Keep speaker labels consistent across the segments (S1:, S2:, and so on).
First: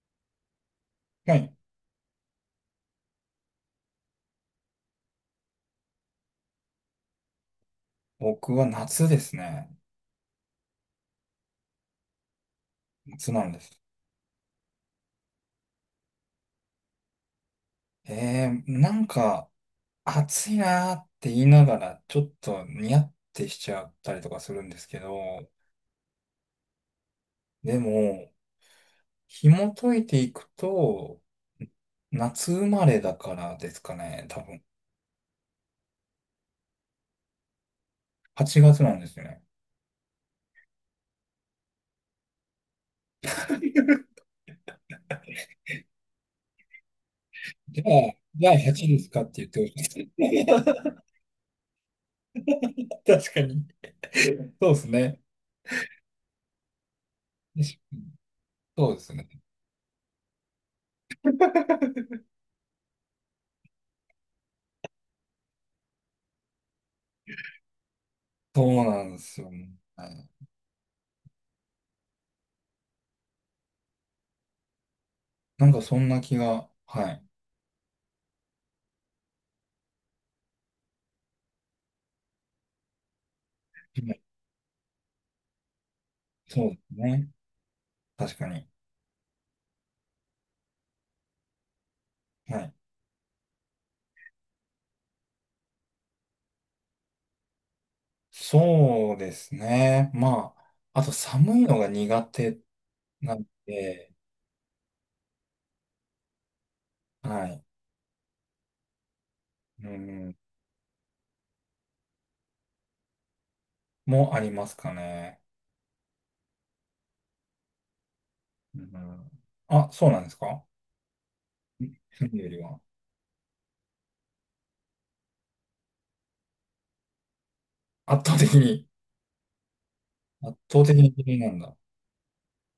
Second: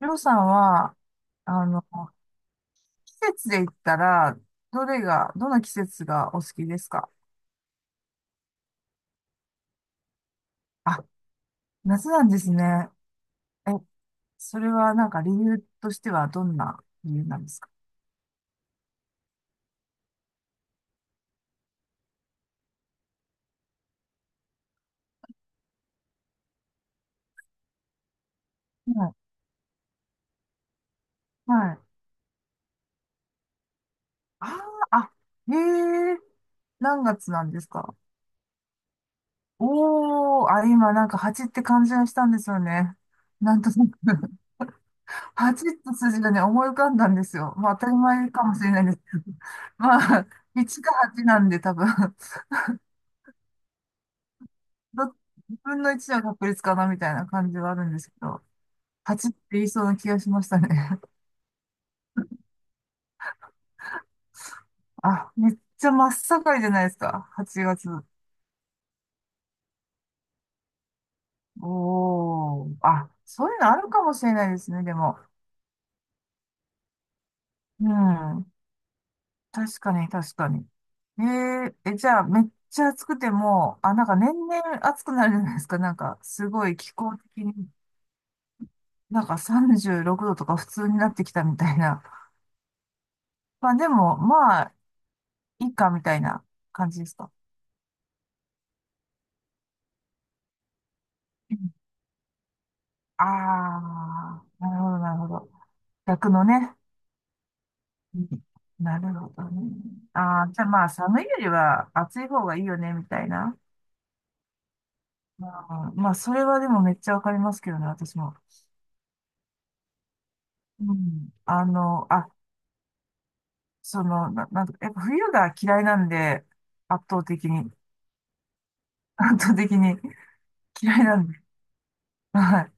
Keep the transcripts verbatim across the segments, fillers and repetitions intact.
S1: りょうさんは、
S2: はい。
S1: あの、季節で言ったら、どれが、どの季節がお好きですか？
S2: 僕は夏ですね。
S1: あ、夏なんですね。
S2: 夏なんで
S1: え、
S2: す。
S1: それはなんか理由としてはどんな理由なんですか？
S2: えー、なんか、暑いなーって言いながら、ちょっとニヤってしちゃったりとかするんですけど、でも、
S1: はい。
S2: 紐解いていくと、
S1: はい。
S2: 夏生まれだからですかね、多
S1: あー。
S2: 分。
S1: あ、へえ、何月なんですか？
S2: はちがつなんですよね。
S1: おー、あ、今なんか蜂って感じがしたんですよね。なんとな く 蜂って数字がね、思い浮かんだんですよ。まあ
S2: じゃ
S1: 当た
S2: あ、
S1: り前か
S2: じゃあ
S1: もしれな
S2: はち
S1: いで
S2: で
S1: すけ
S2: すか
S1: ど。
S2: って言ってほ し
S1: まあ、
S2: いで
S1: いちか
S2: す。
S1: はちなんで多分、
S2: 確かに。そうです
S1: ど、
S2: ね。
S1: 分のいちの確率かなみたいな感じはあ
S2: し
S1: るんですけど、
S2: そうですね。
S1: はちって言いそうな気がしましたね。あ、めっちゃ真っ盛りじゃないですか。はちがつ。
S2: そうなんですよね。はい。
S1: おー。あ、そういうのあるかもしれないですね、でも。
S2: なんかそんな気が、はい。
S1: うん。確かに、確かに。えー、え、じゃあ、めっちゃ暑くても、あ、なん
S2: は
S1: か
S2: い。
S1: 年々暑くなるじゃないですか。なんか、す
S2: そ
S1: ご
S2: う
S1: い
S2: で
S1: 気
S2: す
S1: 候
S2: ね。
S1: 的に、
S2: 確かに。
S1: なんかさんじゅうろくどとか普通になってきたみたいな。
S2: はい。
S1: まあ、でも、まあ、いいかみたいな感じですか？
S2: そうですね。まあ、あと寒いのが苦手
S1: あ
S2: なんで、
S1: あ、なるほど、なるほど。逆のね。
S2: はい。
S1: うん。なるほどね。
S2: うん、
S1: ああ、じゃあまあ、寒いよりは暑い方がいいよね、みたいな。
S2: もありますかね。
S1: まあ、まあそれはでもめっちゃわかりますけどね、私も。
S2: うん、あ、そうなんですか。
S1: うん。あの、
S2: そ
S1: あ、
S2: れよりは。
S1: その、な、なんとか、やっぱ冬が嫌いなんで、圧倒的に、
S2: 圧倒的に、
S1: 圧倒的に
S2: 圧倒的
S1: 嫌い
S2: に
S1: なん
S2: 嫌い
S1: で、
S2: なんだ。
S1: はい。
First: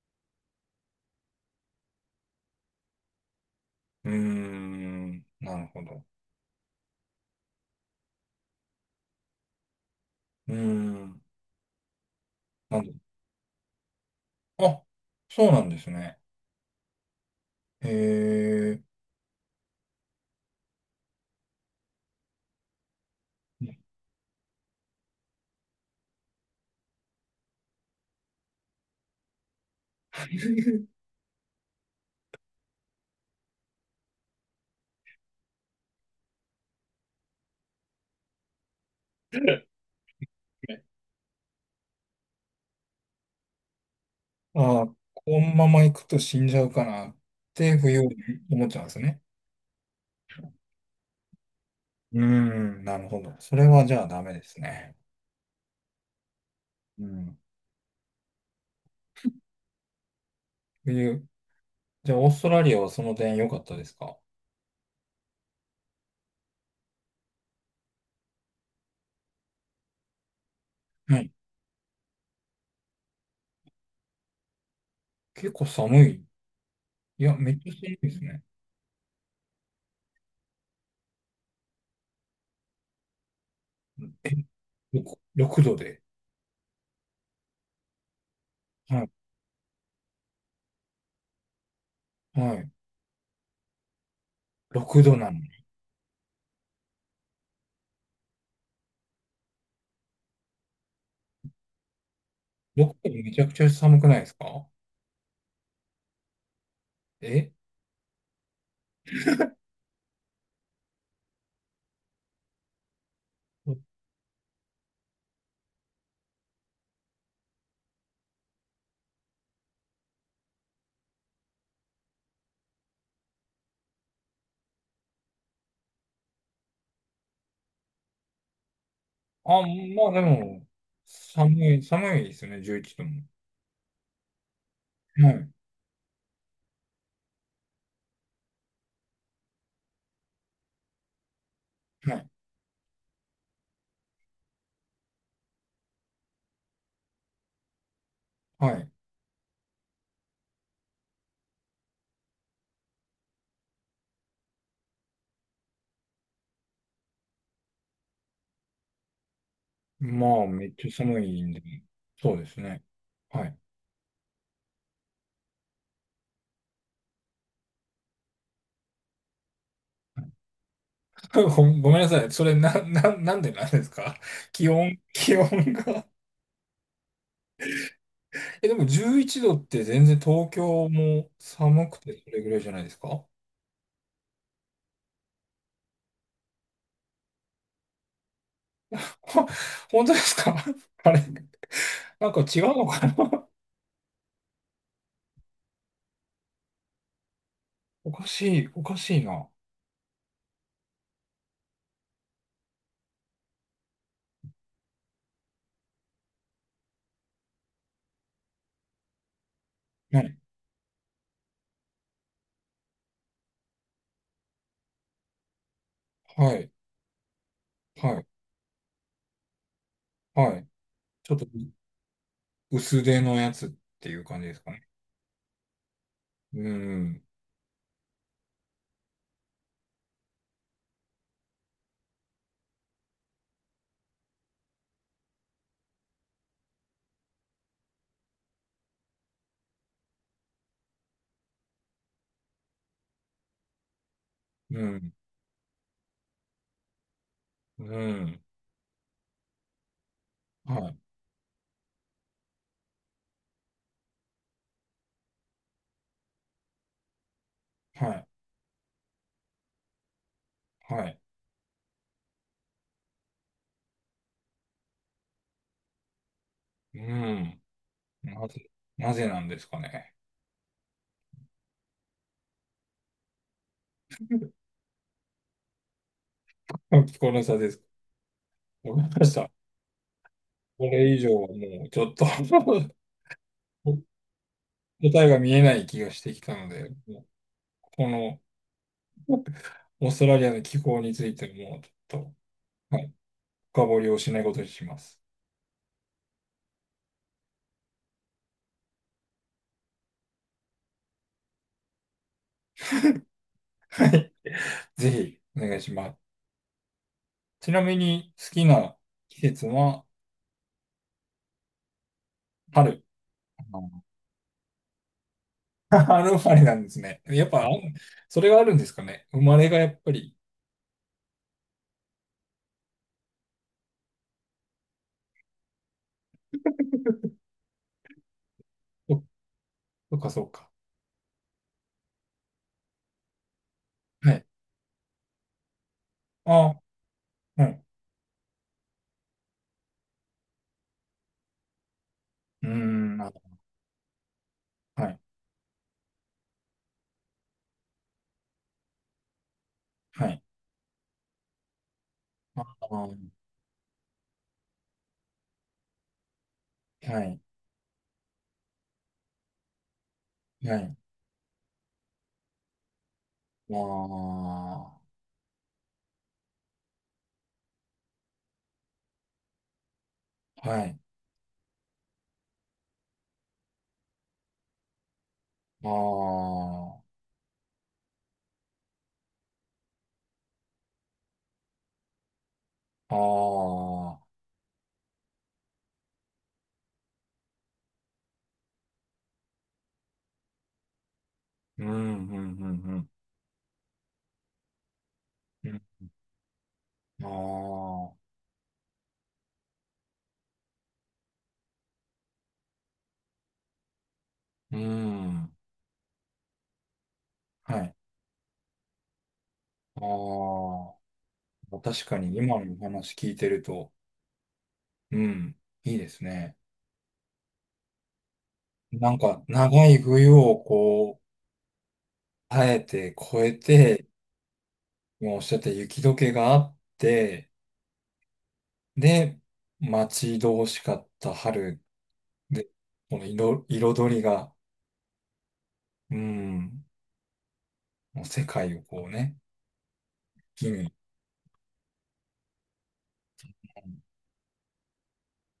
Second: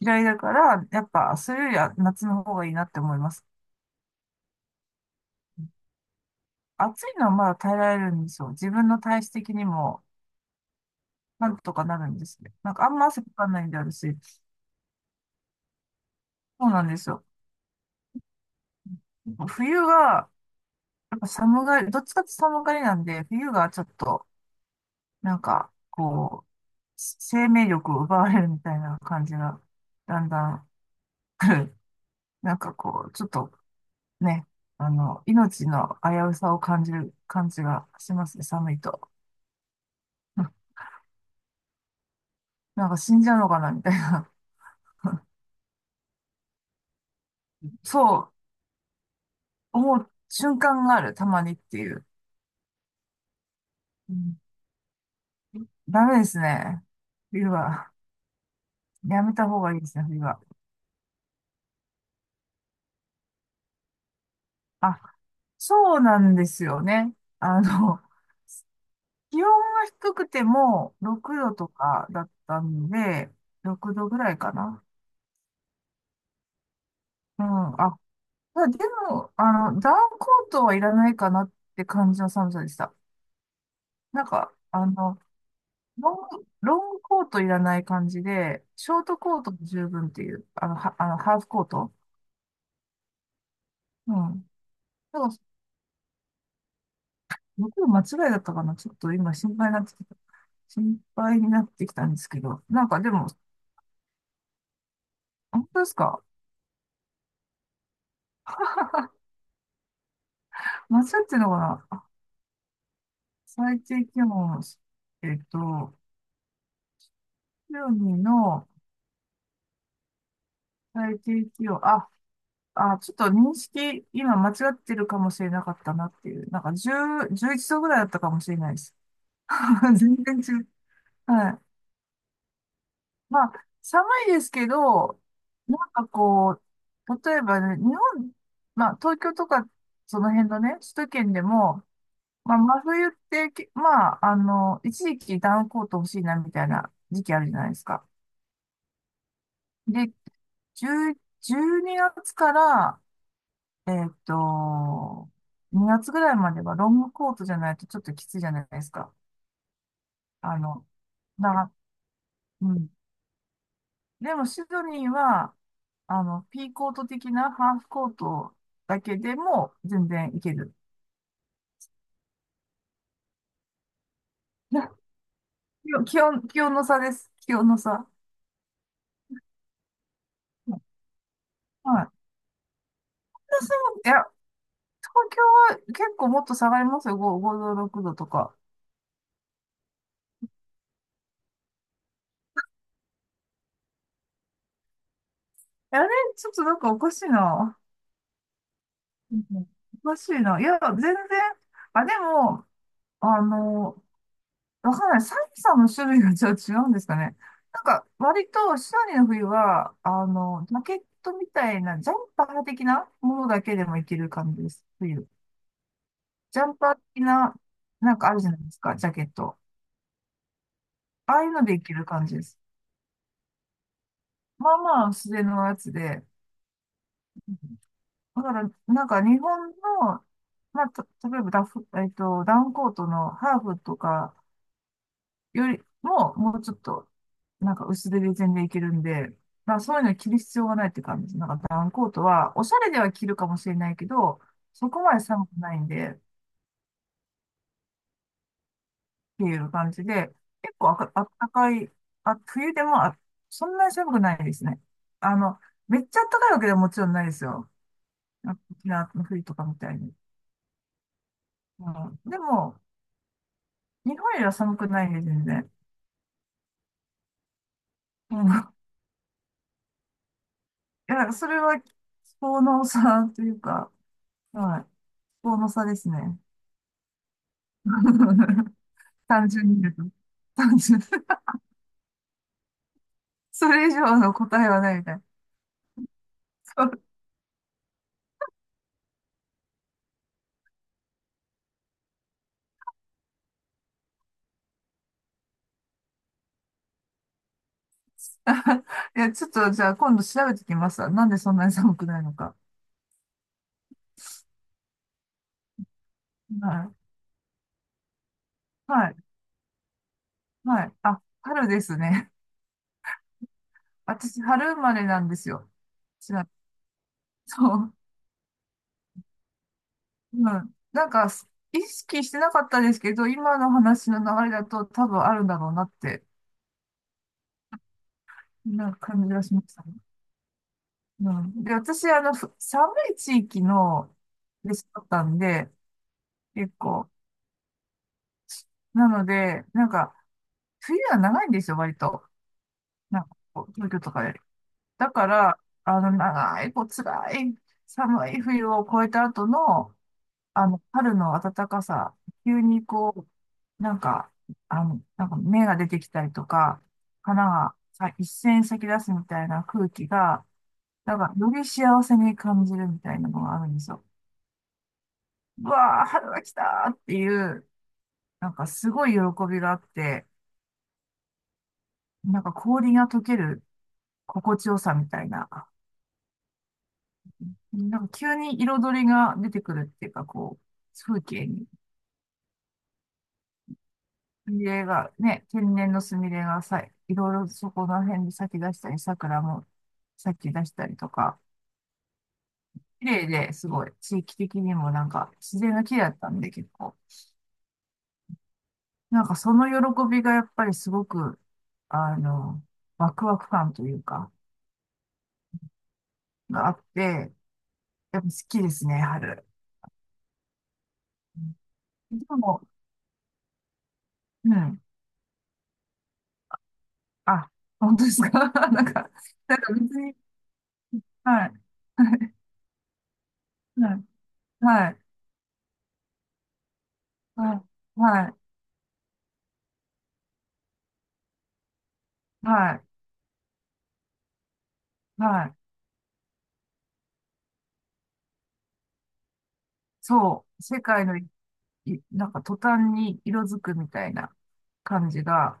S1: 嫌いだから、やっぱ、それよりは夏の方がいいなって思います。
S2: うーん、なるほど。
S1: 暑いのはまだ耐えられるんですよ。自分の体質的にも、
S2: うーん、
S1: なんとかなるんですね。なん
S2: なん
S1: かあ
S2: で、
S1: んま汗かかないんで、私。
S2: あ、そうなんですね。
S1: そうなんですよ。
S2: へ
S1: 冬が、やっぱ寒がり、どっちかって寒がりなんで、冬が
S2: え。
S1: ちょっと、なんか、こう、生命力を奪われるみたいな感じが、だんだん 来る。なんかこう、ちょっとね、あの、命の危うさを感じる感じがしますね、寒いと。うん。なんか死んじゃうのかな、みたいな。
S2: ああ、このまま行くと死んじゃうかなって、冬
S1: そう、
S2: 思っちゃうんですね。
S1: 思う瞬間がある、たまにっていう。
S2: うーん、なるほど。それはじゃあ
S1: う
S2: ダメ
S1: ん。
S2: ですね。
S1: ダメですね、
S2: うん。
S1: 冬は。やめた方がいいですね、冬は。
S2: 冬、じゃあオーストラリアはその点良かったですか？
S1: あ、そうなんですよね。あの、気温が低くても
S2: はい。
S1: ろくどとかだったんで、ろくどぐらいかな。
S2: 結構寒い。いや、
S1: う
S2: めっちゃ
S1: ん。
S2: 寒
S1: あ、
S2: いですね。
S1: まあでも、あの、ダウンコートはいらないかなって感じの寒さでした。なん
S2: え、
S1: か、あの、
S2: ろく度で。
S1: ロング、ロングコートいらない感じで、シ
S2: は
S1: ョー
S2: い。
S1: トコートも十分っていう、あの、は、あの、ハーフコート。
S2: はい。
S1: うん。
S2: ろくど
S1: だか
S2: な
S1: ら、
S2: のに。
S1: 僕の間違いだったかな。ちょっと今心配になってきた。心配になってきたんですけど、なんか
S2: 6
S1: で
S2: 度
S1: も、
S2: めちゃくちゃ寒くないですか？
S1: 本当ですか？
S2: え、
S1: 夏っていうのは、最低気温、えっと、いちの最低気温、あ、あ、ちょっと認識、今間違ってるかもしれなかったなっていう、なんかじゅう、いちどぐらいだったかもしれないです。
S2: あ、ま あ
S1: 全
S2: で
S1: 然違
S2: も、
S1: う。はい。
S2: 寒い、寒いですよね、じゅういちども。
S1: まあ、寒いですけど、
S2: はい。
S1: なんかこう、例えばね、日本、まあ、東京とか、その辺のね、首都圏でも、
S2: はい。
S1: まあ、真冬ってき、まあ、あの、一時期ダウンコート欲しいなみたいな時期あるじゃないですか。
S2: はい。
S1: で、じゅう、じゅうにがつから、えっと、にがつぐらいまではロングコートじゃないとちょっときついじゃないですか。
S2: まあ、
S1: あ
S2: めっ
S1: の、
S2: ちゃ寒いんで、
S1: な、
S2: そうです
S1: う
S2: ね。
S1: ん。
S2: はい。
S1: でも、シドニーは、あの、ピーコート的なハーフコートだけでも全然いける。
S2: ごごめんなさい。それな、な、なんでなんですか？ 気温、気温
S1: いや
S2: が
S1: 気温、気温気温の差です。気温の差。は
S2: え、でもじゅういちどって全然東
S1: い。
S2: 京も寒く
S1: 私
S2: てそれぐらいじゃないですかほ
S1: も、いや、東京は結構もっと下がりますよ。ご、ごど、ろくどとか。
S2: 本当ですか？ あれ、なんか違うのかな。
S1: あれ、ちょっとなんかおかしいな。
S2: おかしい、おかしい
S1: う
S2: な。
S1: ん。おかしいな。いや、全然。あ、でも、あの、わかんない。寒さの種類がじゃあ違うんですかね。なんか、割と、シドニーの冬は、
S2: は
S1: あ
S2: い
S1: の、ジャケットみたいな、ジャンパー的なものだけでもいける感じです。冬。
S2: は
S1: ジャ
S2: い、
S1: ンパー的な、なん
S2: はい、
S1: かあるじゃないですか、ジャケット。
S2: はい。ち
S1: あ
S2: ょっ
S1: あ
S2: と
S1: いうのでいける感じです。
S2: 薄手のやつっていう感じですか
S1: まあ
S2: ね。
S1: まあ、薄手のやつで。
S2: うん、
S1: だから、なんか日本の、まあ、た例えばダフ、えっと、ダウンコートのハーフとかよりも、もうちょっと、なんか薄手で全然いけるんで、まあ、そういうの着る必要がないって感じです。なんかダウンコートは、おしゃれでは着るかもしれないけど、
S2: う
S1: そこ
S2: ん、
S1: まで寒くないんで、っ
S2: うん。
S1: ていう感じで、
S2: は
S1: 結構あ
S2: い、
S1: か、あったかい、あ、冬でもあ、そんなに寒くないですね。あの、めっちゃあったかいわけではもちろんないですよ。
S2: はい、
S1: 沖縄の冬とかみたいに。
S2: はい。
S1: うん、でも、日本よりは寒くないね、全然。
S2: うん。
S1: う
S2: な
S1: ん。
S2: ぜ、
S1: い
S2: なぜなんですかね。
S1: や、なんかそれは気候の差というか、はい。気候の差ですね。
S2: 気候の差です。わかりまし
S1: 単
S2: た。
S1: 純に言うと。単
S2: こ
S1: 純
S2: れ以上 はもうちょっと
S1: それ以上の答えはないみたいな。
S2: 答えが見 えない気がしてきたの
S1: そ
S2: で、
S1: う。
S2: もうこのオーストラリアの気候についてもうちょっと、はい、深掘りをしないことにします。
S1: いや、ちょっとじゃあ今度調べてきます。なんでそんなに寒くないのか。
S2: ぜひお願いします。
S1: は
S2: ちなみに好き
S1: い。
S2: な
S1: はい。
S2: 季節は
S1: はい。あ、春ですね。
S2: 春。あ
S1: 私、春生まれなんですよ。
S2: ー
S1: 違
S2: 春生
S1: う。
S2: まれなんですね。やっぱ、
S1: そ
S2: あ、
S1: う。
S2: それがあるんですかね。生まれがやっぱり。
S1: うん。なんか、意識してなかったですけど、今の話の流れだと多分あるんだろうなってな
S2: そ
S1: 感じがしましたね。
S2: そっかそっか。
S1: うん。で、私、あの、ふ寒い地域の、
S2: はい。
S1: で育ったんで、結
S2: あ、
S1: 構。
S2: はい。
S1: なので、なんか、冬は長いんですよ、割と。
S2: うー
S1: な
S2: ん、
S1: ん
S2: あ、
S1: かこう、東京とかより。
S2: は
S1: だ
S2: い。
S1: から、あの、長い、こう、辛い、寒い冬を越えた後の、
S2: はい。
S1: あの、春の暖かさ、急
S2: あ
S1: に
S2: ー、
S1: こう、なんか、あの、なんか芽が出てきたりとか、
S2: はい。
S1: 花がさ一斉に咲き出すみたいな空気が、
S2: はい。
S1: なんか、より幸せに感じるみたいなのがある
S2: あ
S1: んですよ。
S2: あ。
S1: うわー、春が来たーっていう、なんかすごい喜びがあって、
S2: はい。
S1: なんか氷が溶ける心地よさみたいな、
S2: あ
S1: なんか急に彩りが出てくるっていうか、こう、風景に、
S2: あ、ああ、
S1: スミレがね、天然のスミレがさ、いろいろそこら辺で咲き出したり、桜も咲き出したりとか、
S2: うん、うん、う
S1: 綺
S2: ん、
S1: 麗ですごい、地域的にもなんか自
S2: う
S1: 然
S2: ん。
S1: が綺麗だったんで結構。
S2: ああ、
S1: なんかその喜びがやっぱりすごく、あの、ワクワク感というか、
S2: うん、
S1: があって、
S2: はい。
S1: やっぱ好きですね、春。
S2: ああ、確
S1: う
S2: か
S1: ん。で
S2: に今
S1: も、
S2: のお話聞いてると、
S1: うん。
S2: うん、いいですね。
S1: あ、本当ですか？ なんか、
S2: なんか、
S1: なんか別
S2: 長い
S1: に、
S2: 冬をこう、
S1: はい、
S2: 耐えて、越え
S1: はい、
S2: て、
S1: はい、
S2: もうおっしゃった雪解けがあって、
S1: はい、
S2: で、待ち遠しかった春
S1: はい、
S2: で、
S1: は
S2: この色、彩りが、
S1: い、はい。
S2: うん、もう世界をこうね、
S1: そう、
S2: 木
S1: 世
S2: に。
S1: 界の一いなんか途端に色づくみたいな感じが、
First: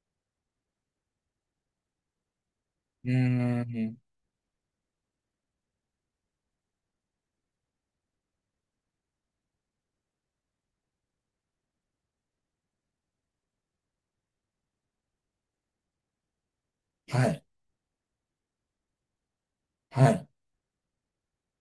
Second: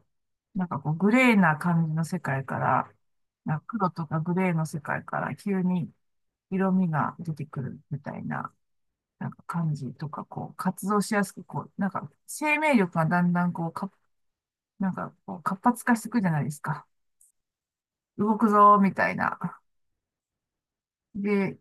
S1: なんかこうグレーな感じの世界から、
S2: う
S1: なん
S2: ー
S1: か黒
S2: ん。
S1: とかグレーの世界から急に色味が出てくるみたいな、なんか感じとか、こう活動しやすく、こう、なんか生命力がだんだんこう、か、なんかこう活発化していくじゃないですか。
S2: はい。
S1: 動くぞーみたいな。
S2: はい。
S1: で、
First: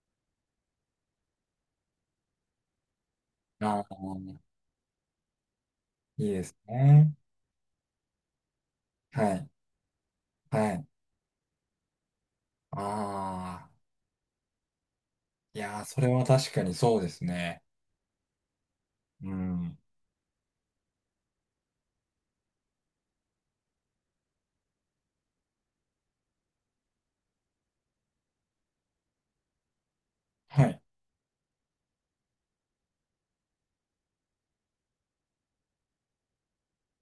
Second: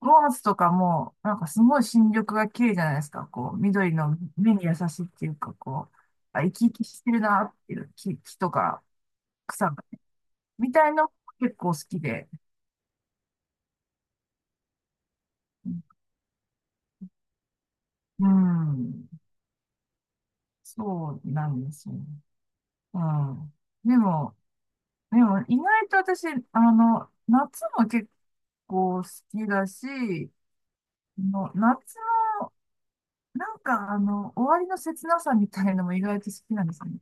S1: ローズとかも、なんかすごい新緑が綺麗じゃないですか。こう、
S2: あ
S1: 緑
S2: あ、
S1: の目に優しいっていうか、こう、
S2: いい
S1: あ、
S2: で
S1: 生
S2: す
S1: き生きして
S2: ね。
S1: るなっていう木、木とか
S2: はい。
S1: 草が、み
S2: はい。
S1: たいの結構好きで。
S2: ああ。いやー、それは確かにそうですね。
S1: うん。
S2: うん。
S1: そうなんですよ。うん。でも、でも意外と私、あの、夏も結構好きだし、
S2: はい。
S1: の夏の、なんかあの、終わりの切なさみたいのも意外と好きなんですよね。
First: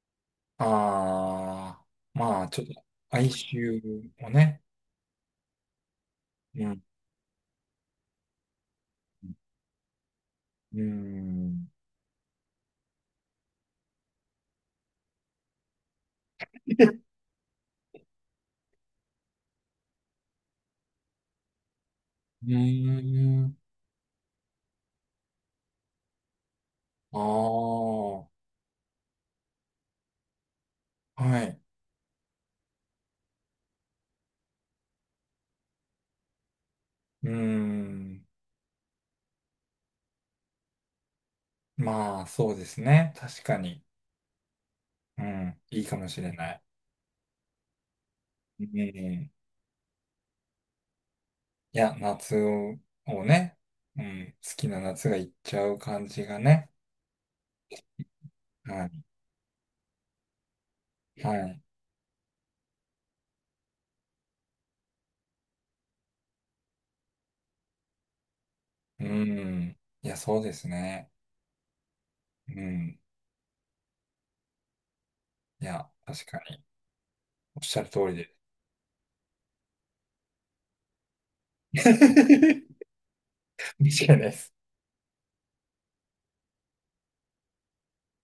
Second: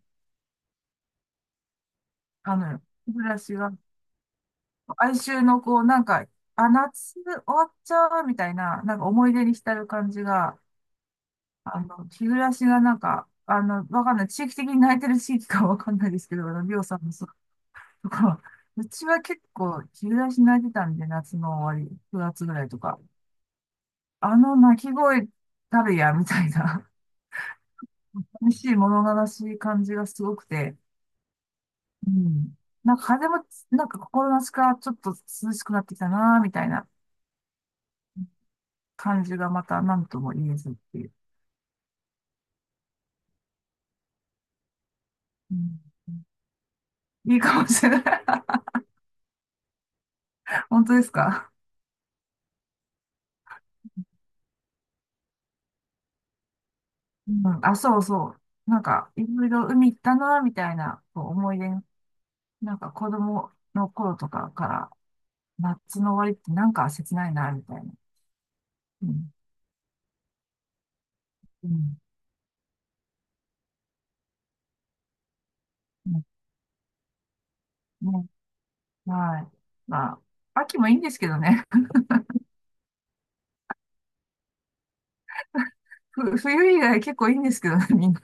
S2: ああ。まあ、
S1: あ
S2: ちょっ
S1: の、
S2: と、
S1: 日
S2: 哀
S1: 暮らしが
S2: 愁をね。
S1: 哀愁のこう、なんか、
S2: う
S1: あ、
S2: ん。
S1: 夏終わっちゃうみたいな、なんか思い出に浸る感じが、
S2: うん。
S1: あの、日暮らしがなんか、あの、わかんない。地域的に泣いてる地域かわかんないですけど、あの、りょうさんのそうとかうちは結構日暮らし泣いてたんで、夏の終わり、くがつ
S2: う
S1: ぐらいとか、
S2: ーん。
S1: あの泣き声たるや、みたいな、
S2: ああ。
S1: 寂しい物悲しい感じがすごくて、
S2: はい。
S1: うん。なんか風も、なんか心なしかちょっと涼しくなってきたな、みたいな。
S2: うーん。
S1: 感じがまた何とも言えずっていう。
S2: まあ、そうですね。確かに。う
S1: う
S2: ん。いいかもし
S1: ん、
S2: れない。
S1: いいかもしれない。
S2: うん。
S1: 本当ですか、
S2: いや、夏を、をね、うん、好きな夏が行っちゃう感じがね。
S1: うん、あ、そうそう。なん
S2: は
S1: か、いろいろ海行ったな、みたいなこ
S2: い。
S1: う
S2: は
S1: 思い
S2: い。
S1: 出、なんか子供の頃とかから、夏の終わりってなんか切ないな、みたいな。
S2: う
S1: うん。
S2: ん。いや、そうですね。
S1: うん。
S2: うん。いや、
S1: うん。
S2: 確かに。おっしゃる通り
S1: ね。
S2: で。
S1: はい。まあ、秋もいいんですけどね。
S2: 間違いないです。
S1: ふ 冬以外結構いいんですけどね、みんな。